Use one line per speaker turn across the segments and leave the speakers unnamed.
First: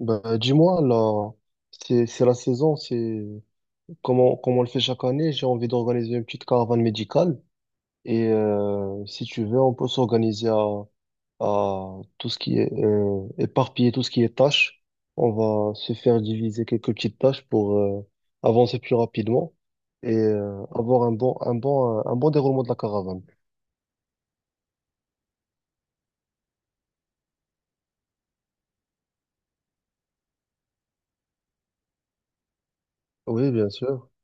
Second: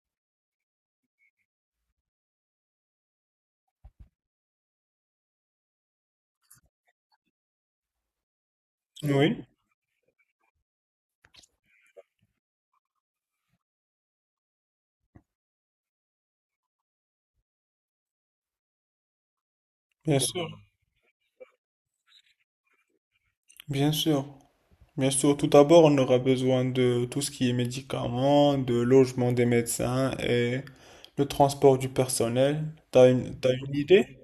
Bah, dis-moi, là, c'est la saison, comment on le fait chaque année. J'ai envie d'organiser une petite caravane médicale. Et si
Oui,
tu veux, on peut s'organiser à tout ce qui est éparpiller tout ce qui est tâches. On va se faire diviser quelques petites tâches pour avancer plus rapidement et
bien sûr,
avoir un bon déroulement de la caravane.
bien sûr. Bien sûr, tout d'abord, on aura besoin de tout ce qui est médicaments, de logement des médecins et le transport du personnel. T'as une,
Oui,
t'as
bien
une
sûr.
idée?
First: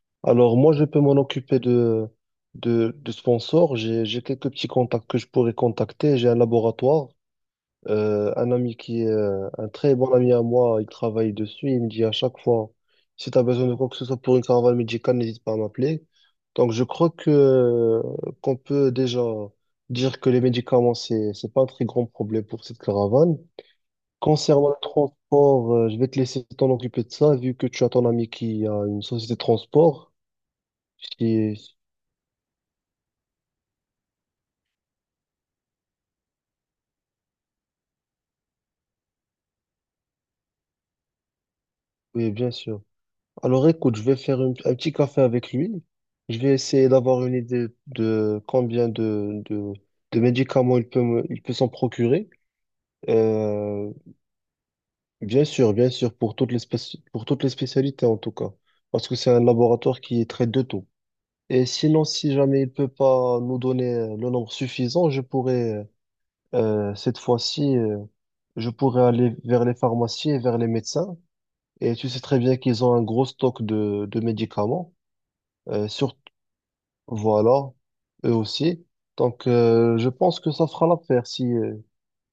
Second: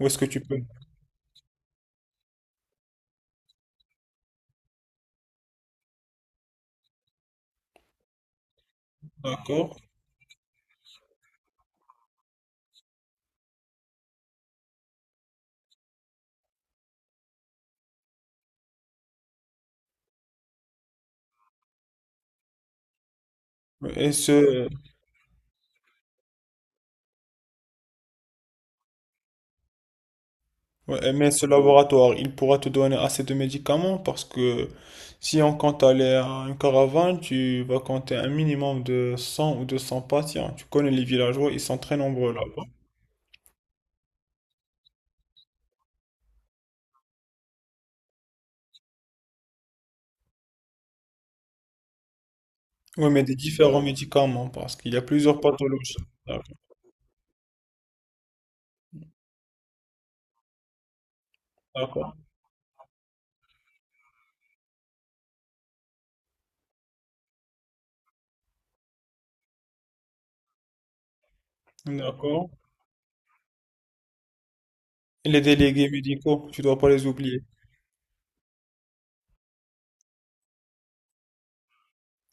Où est-ce que tu
Alors
peux?
moi, je peux m'en occuper de, de sponsors. J'ai quelques petits contacts que je pourrais contacter. J'ai un laboratoire, un ami qui est un
D'accord.
très bon ami à moi, il travaille dessus. Il me dit à chaque fois, si tu as besoin de quoi que ce soit pour une caravane médicale, n'hésite pas à m'appeler. Donc je crois que qu'on peut déjà dire que les médicaments, c'est pas un très grand problème pour cette caravane.
Et ce,
Concernant le transport, je vais te laisser t'en occuper de ça, vu que tu as ton ami qui a une société de transport.
ouais, mais ce
Si.
laboratoire, il pourra te donner assez de médicaments parce que si on compte aller à une caravane, tu vas compter un minimum de 100 ou 200 patients. Tu connais les villageois, ils sont très
Oui,
nombreux là.
bien sûr. Alors écoute, je vais faire un petit café avec lui. Je vais essayer d'avoir une idée de combien de, de médicaments il peut s'en procurer.
Oui, mais des différents
Euh,
médicaments, parce qu'il y a plusieurs
Bien sûr, bien
pathologies.
sûr, pour
D'accord.
pour toutes les spécialités en tout cas. Parce que c'est un laboratoire qui traite de tout. Et sinon,
D'accord.
si jamais il peut pas nous donner le nombre suffisant, cette fois-ci, je pourrais aller vers les pharmacies et vers les médecins. Et tu sais très
D'accord.
bien qu'ils ont un gros stock de médicaments.
Et les délégués
Surtout,
médicaux, tu dois pas les oublier.
voilà, eux aussi. Donc, je pense que ça fera l'affaire si, euh,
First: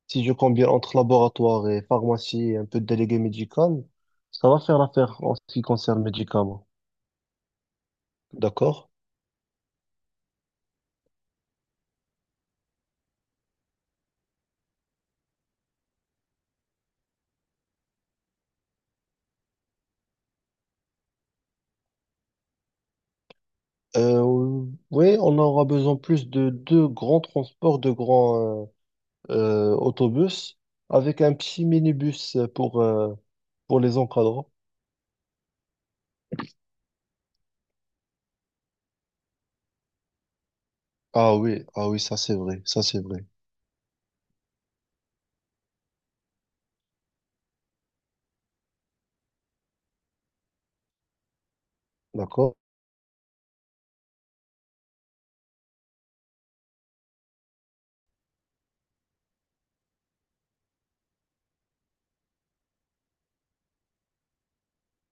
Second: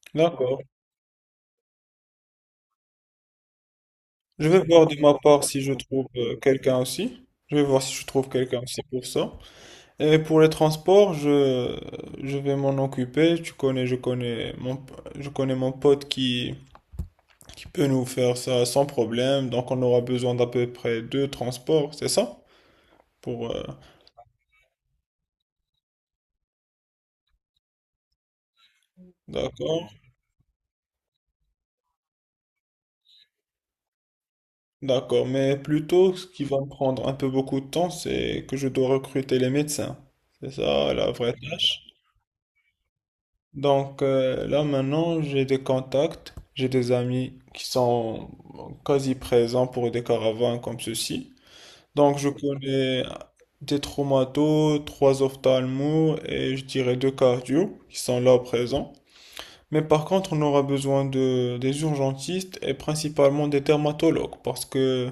si je
D'accord.
combine entre laboratoire et pharmacie et un peu de délégué médical.
Je
Ça
vais
va faire
voir de ma
l'affaire en ce
part si
qui
je
concerne le
trouve
médicament.
quelqu'un aussi. Je vais voir si je trouve quelqu'un aussi
D'accord?
pour ça. Et pour les transports, je vais m'en occuper. Tu connais, je connais mon pote qui peut nous faire ça sans problème. Donc on aura besoin d'à peu près deux transports, c'est ça? Pour,
Euh, oui, on aura besoin plus de deux grands transports, de grands
d'accord.
autobus, avec un petit minibus pour les encadrants.
D'accord, mais plutôt ce qui va me prendre un peu beaucoup de temps, c'est que je dois recruter les médecins. C'est ça la vraie
Ah oui,
tâche.
ah oui, ça c'est vrai, ça c'est vrai.
Donc là maintenant, j'ai des contacts, j'ai des amis qui sont quasi présents pour des caravanes comme ceci. Donc je
D'accord?
connais des traumatos, trois ophtalmos et je dirais deux cardio qui sont là présents. Mais par contre, on aura besoin de des urgentistes et principalement des dermatologues parce que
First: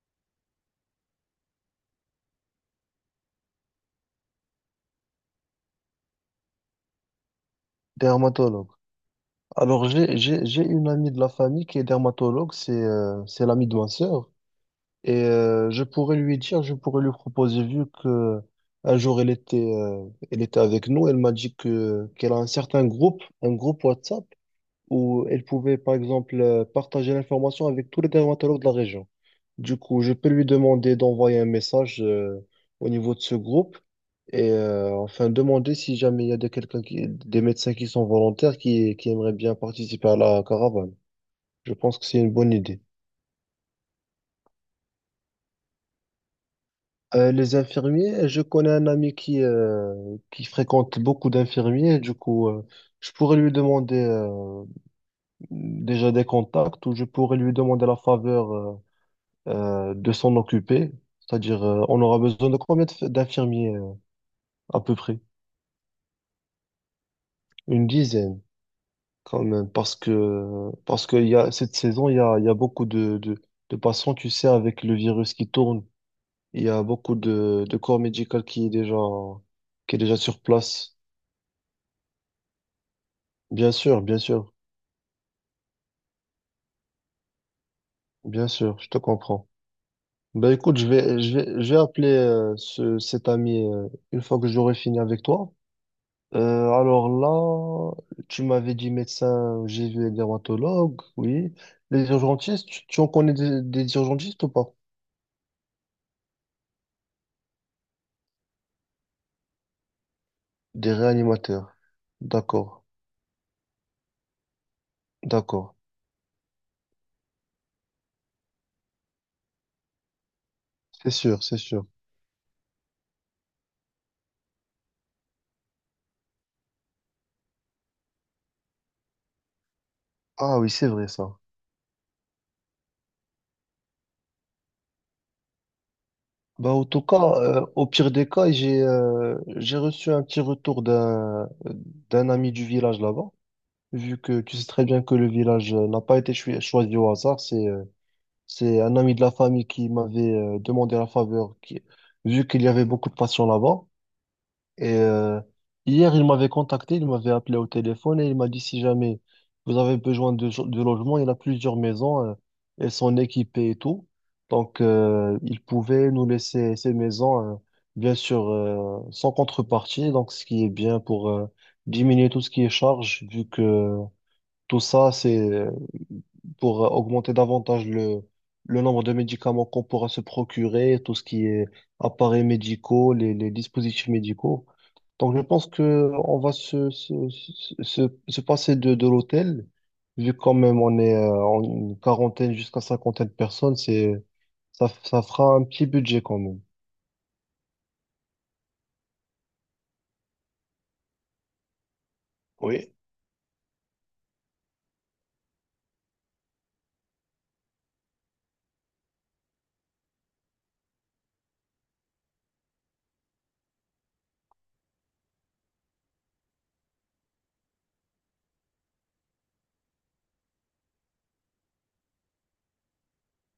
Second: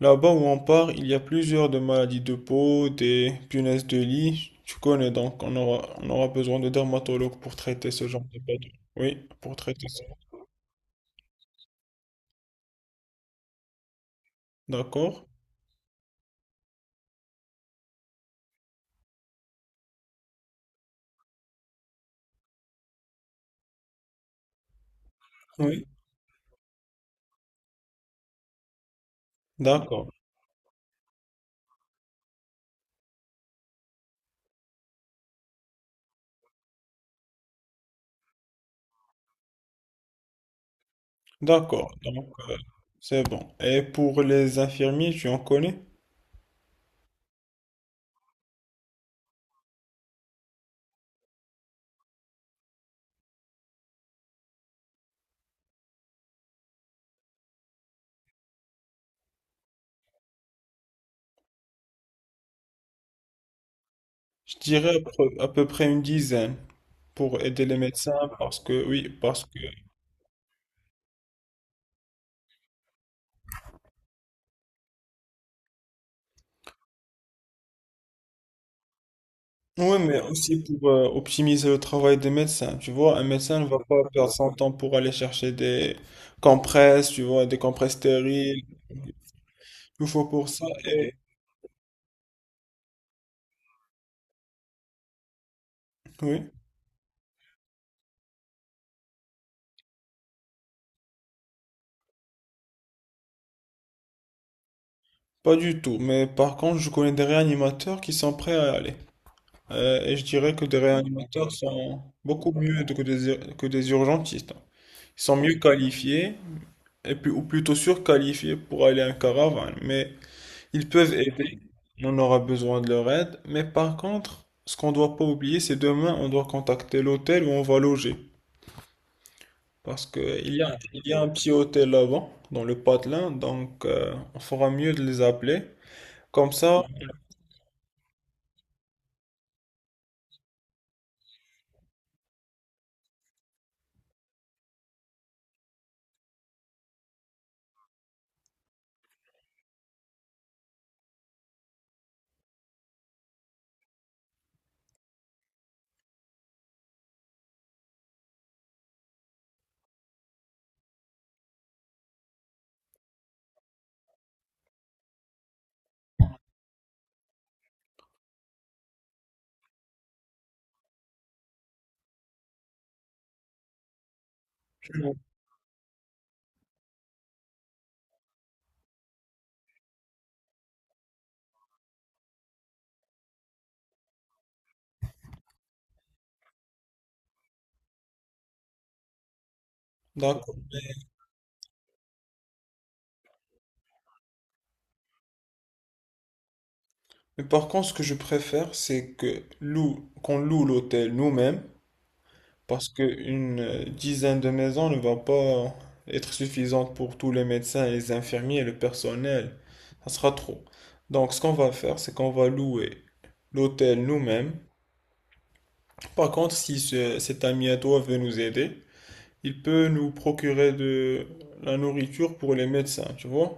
là-bas où on part, il y a plusieurs de maladies de peau, des punaises de lit, tu connais, donc on aura besoin de dermatologues pour traiter ce genre de
Dermatologue.
pathologie. Oui, pour traiter
Alors,
ça.
j'ai une amie de la famille qui est dermatologue, c'est l'amie de ma sœur. Et
D'accord?
je pourrais lui dire, je pourrais lui proposer, vu que un jour elle était avec nous, elle m'a dit que qu'elle a un certain groupe, un groupe WhatsApp où elle pouvait,
Oui.
par exemple, partager l'information avec tous les dermatologues de la région. Du coup,
D'accord.
je peux lui demander d'envoyer un message au niveau de ce groupe et enfin demander si jamais il y a de quelqu'un des médecins qui sont volontaires qui aimeraient bien participer à la caravane. Je
D'accord.
pense que c'est une
Donc,
bonne idée.
c'est bon. Et pour les infirmiers, tu en connais?
Les infirmiers, je connais un ami qui fréquente beaucoup d'infirmiers. Du coup, je pourrais lui demander déjà des contacts ou je pourrais lui demander la faveur de s'en occuper. C'est-à-dire, on aura besoin de combien d'infirmiers
Je
à
dirais
peu
à
près?
peu à peu près une dizaine pour aider les
Une
médecins
dizaine
parce que, oui,
quand
parce que
même, parce qu'il y a cette saison, il y a beaucoup de patients, tu sais, avec le virus qui tourne. Il y a beaucoup de corps médical qui est déjà qui
oui,
est déjà
mais
sur
aussi pour
place.
optimiser le travail des médecins. Tu vois, un médecin ne
Bien
va pas
sûr, bien
perdre son
sûr,
temps pour aller chercher des compresses, tu vois, des compresses
bien
stériles.
sûr, je te comprends.
Il faut pour
Ben
ça.
écoute, je
Et...
vais je vais je vais appeler cet ami une fois que j'aurai fini avec toi.
oui,
Euh, alors là, tu m'avais dit médecin, j'ai vu les dermatologues, oui. Les urgentistes, tu en connais des urgentistes ou pas?
pas du tout. Mais par contre, je connais des réanimateurs qui sont prêts à y aller. Et je dirais que des
Des
réanimateurs
réanimateurs.
sont beaucoup
D'accord,
mieux que que des urgentistes. Ils sont mieux
d'accord.
qualifiés, et puis, ou plutôt surqualifiés pour aller en caravane. Mais ils
C'est
peuvent
sûr, c'est
aider,
sûr.
on aura besoin de leur aide, mais par contre, ce qu'on ne doit pas oublier, c'est demain, on doit contacter l'hôtel où on va loger. Parce qu'il
Ah
y
oui,
a,
c'est
il
vrai
y a un
ça.
petit hôtel là-bas, dans le patelin, donc on fera mieux de les appeler. Comme
Bah,
ça,
en tout cas, au pire des cas, j'ai reçu un petit retour d'un ami du village là-bas, vu que tu sais très bien que le village n'a pas été choisi au hasard, c'est un ami de la famille qui m'avait demandé la faveur, vu qu'il y avait beaucoup de patients là-bas. Et hier, il m'avait contacté, il m'avait appelé au téléphone et il m'a dit si jamais vous avez besoin de logement, il a plusieurs maisons, elles sont équipées et tout. Donc, il pouvait nous laisser ces maisons, bien sûr, sans contrepartie. Donc, ce qui est bien pour diminuer tout ce qui est charge, vu que tout ça, c'est pour augmenter davantage le nombre de médicaments qu'on pourra se procurer, tout ce qui est appareils médicaux, les dispositifs médicaux. Donc, je pense que on va se passer de l'hôtel, vu quand
d'accord.
même on est en une quarantaine jusqu'à cinquantaine de personnes, ça fera un petit budget quand même.
Mais par contre, ce que je préfère, c'est que qu'on loue l'hôtel nous-mêmes. Parce
Oui.
qu'une dizaine de maisons ne va pas être suffisante pour tous les médecins, les infirmiers et le personnel. Ça sera trop. Donc, ce qu'on va faire, c'est qu'on va louer l'hôtel nous-mêmes. Par contre, si cet ami à toi veut nous aider, il peut nous procurer de la nourriture pour les médecins, tu vois?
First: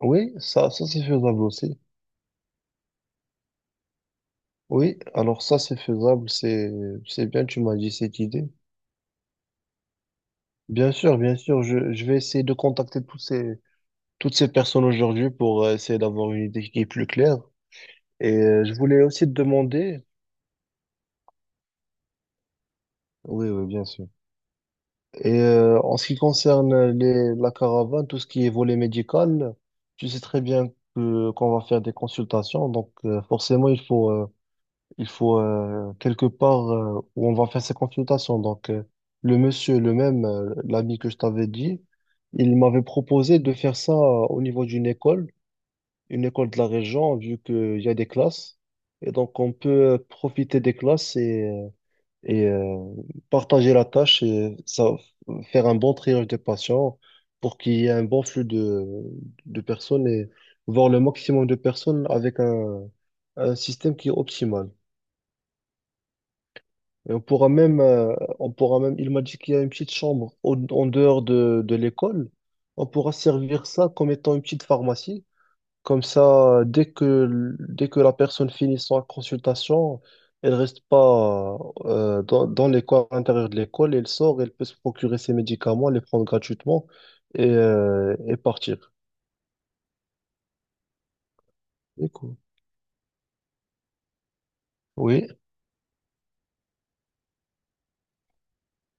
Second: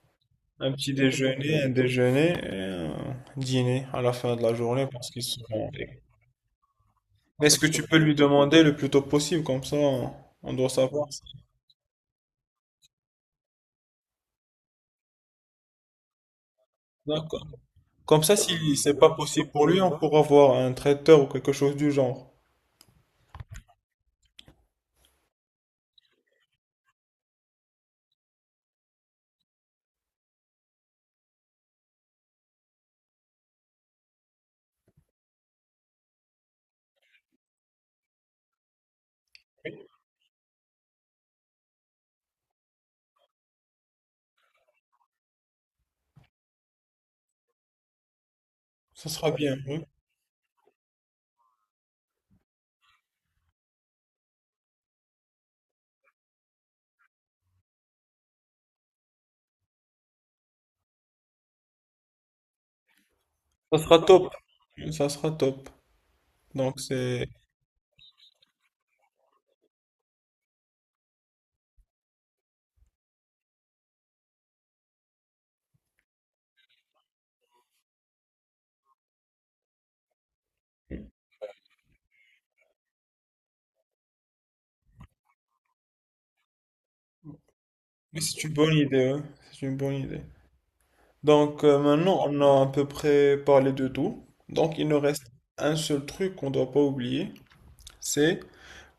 Oui,
Un
ça
petit
c'est faisable
déjeuner, un
aussi.
déjeuner et un dîner à la fin de la journée
Oui,
parce qu'ils
alors ça
seront...
c'est faisable, c'est bien,
Est-ce
tu
que
m'as
tu
dit
peux lui
cette idée.
demander le plus tôt possible, comme ça on doit savoir. Si-
Bien sûr, je vais essayer de contacter toutes ces personnes aujourd'hui pour essayer d'avoir une idée qui est plus claire.
d'accord. Comme
Et
ça,
je
si c'est
voulais
pas
aussi te
possible pour lui, on
demander,
pourra voir un traiteur ou quelque chose du genre.
oui, oui, bien sûr. Et en ce qui concerne la caravane, tout ce qui est volet médical, tu sais très bien que qu'on va faire des consultations, donc forcément il faut quelque part où on va faire ces consultations. Donc le monsieur, le même, l'ami que je t'avais dit, il m'avait proposé de faire ça au niveau d'une école. Une école de la région, vu qu'il y a des classes.
Ça
Et
sera
donc, on
bien, oui.
peut profiter des classes et partager la tâche et ça, faire un bon triage des patients pour qu'il y ait un bon flux de personnes et voir le maximum de personnes avec un
Ça
système
sera
qui est
top.
optimal.
Ça sera top. Donc
Et on
c'est
pourra même, euh, on pourra même, il m'a dit qu'il y a une petite chambre en dehors de l'école. On pourra servir ça comme étant une petite pharmacie. Comme ça, dès que la personne finit sa consultation, elle reste pas dans l'école, à l'intérieur de l'école, elle sort, elle peut se procurer ses médicaments, les prendre gratuitement et, euh,
mais
et
c'est une bonne
partir.
idée, ouais. C'est une bonne idée. Donc
C'est
maintenant,
cool.
on a à peu près parlé de tout. Donc il nous reste
Oui,
un seul truc qu'on ne doit pas oublier, c'est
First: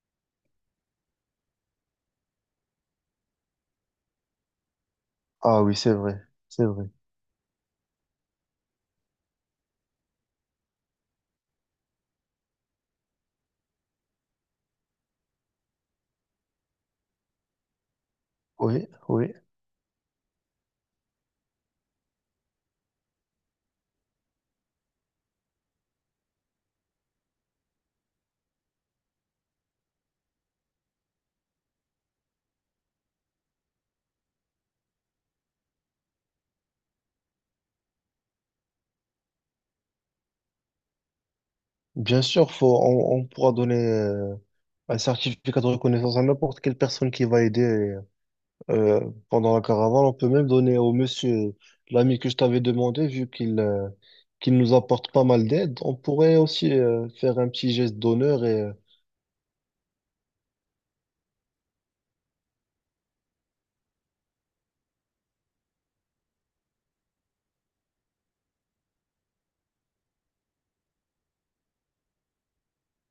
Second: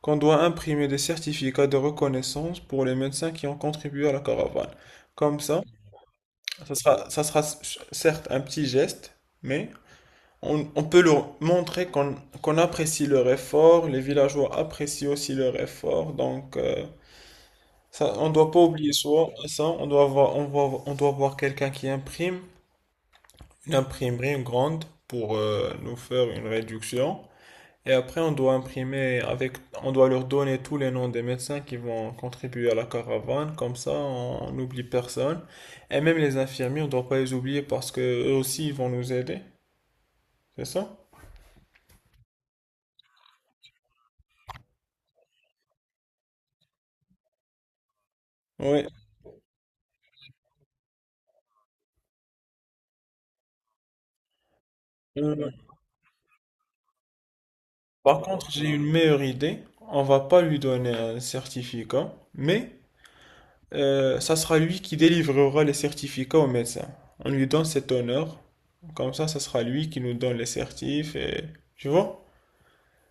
qu'on doit imprimer des certificats de reconnaissance pour les médecins qui ont contribué à la caravane. Comme ça,
ah oui, c'est vrai, c'est vrai.
ça sera certes un petit geste, mais on peut leur montrer qu'on apprécie leur effort, les villageois apprécient aussi leur effort, donc ça, on doit pas
Oui,
oublier ça,
oui.
ça, on doit avoir quelqu'un qui imprime, une imprimerie grande pour nous faire une réduction, et après on doit imprimer avec, on doit leur donner tous les noms des médecins qui vont contribuer à la caravane, comme ça on n'oublie personne, et même les infirmiers, on doit pas les oublier parce que eux aussi ils vont nous aider, c'est ça?
Bien sûr, on pourra donner un certificat de reconnaissance à n'importe quelle personne qui va aider.
Oui.
Euh, Pendant la caravane, on peut même donner au monsieur, l'ami que je t'avais demandé, vu qu'il nous apporte pas mal d'aide, on pourrait aussi faire un petit geste
Par
d'honneur
contre,
et
j'ai
euh,
une meilleure idée. On va pas lui donner un certificat, mais ça sera lui qui délivrera les certificats au médecin. On lui donne cet honneur. Comme ça sera lui qui nous donne les certifs. Et... Tu vois?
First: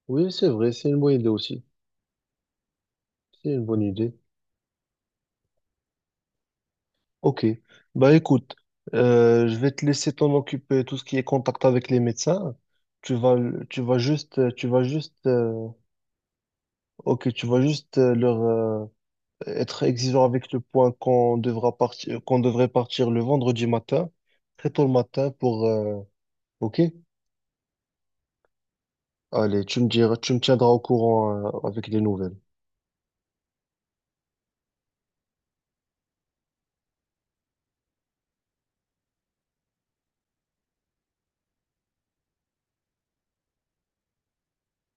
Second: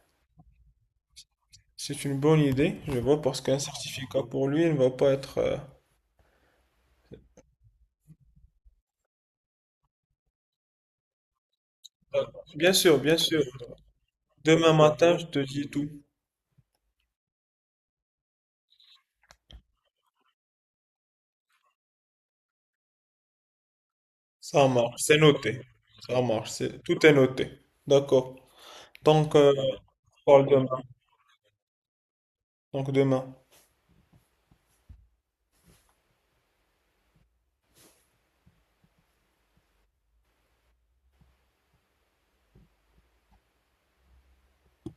Oui, c'est vrai, c'est une bonne idée aussi.
C'est une bonne idée, je vois, parce
C'est
qu'un
une bonne idée.
certificat pour lui, il ne va pas être...
Ok. Bah écoute, je vais te laisser t'en occuper tout ce qui est contact avec les
euh,
médecins.
Bien sûr,
Tu
bien
vas
sûr.
tu vas juste tu
Demain
vas
matin, je
juste
te dis tout.
ok, tu vas juste leur être exigeant avec le point qu'on devrait partir le vendredi matin,
Ça
très tôt le
marche, c'est
matin
noté. Ça marche,
ok?
c'est... tout est noté. D'accord. Donc,
Allez,
on
tu me
parle
tiendras au
demain.
courant, avec les nouvelles.
Donc demain.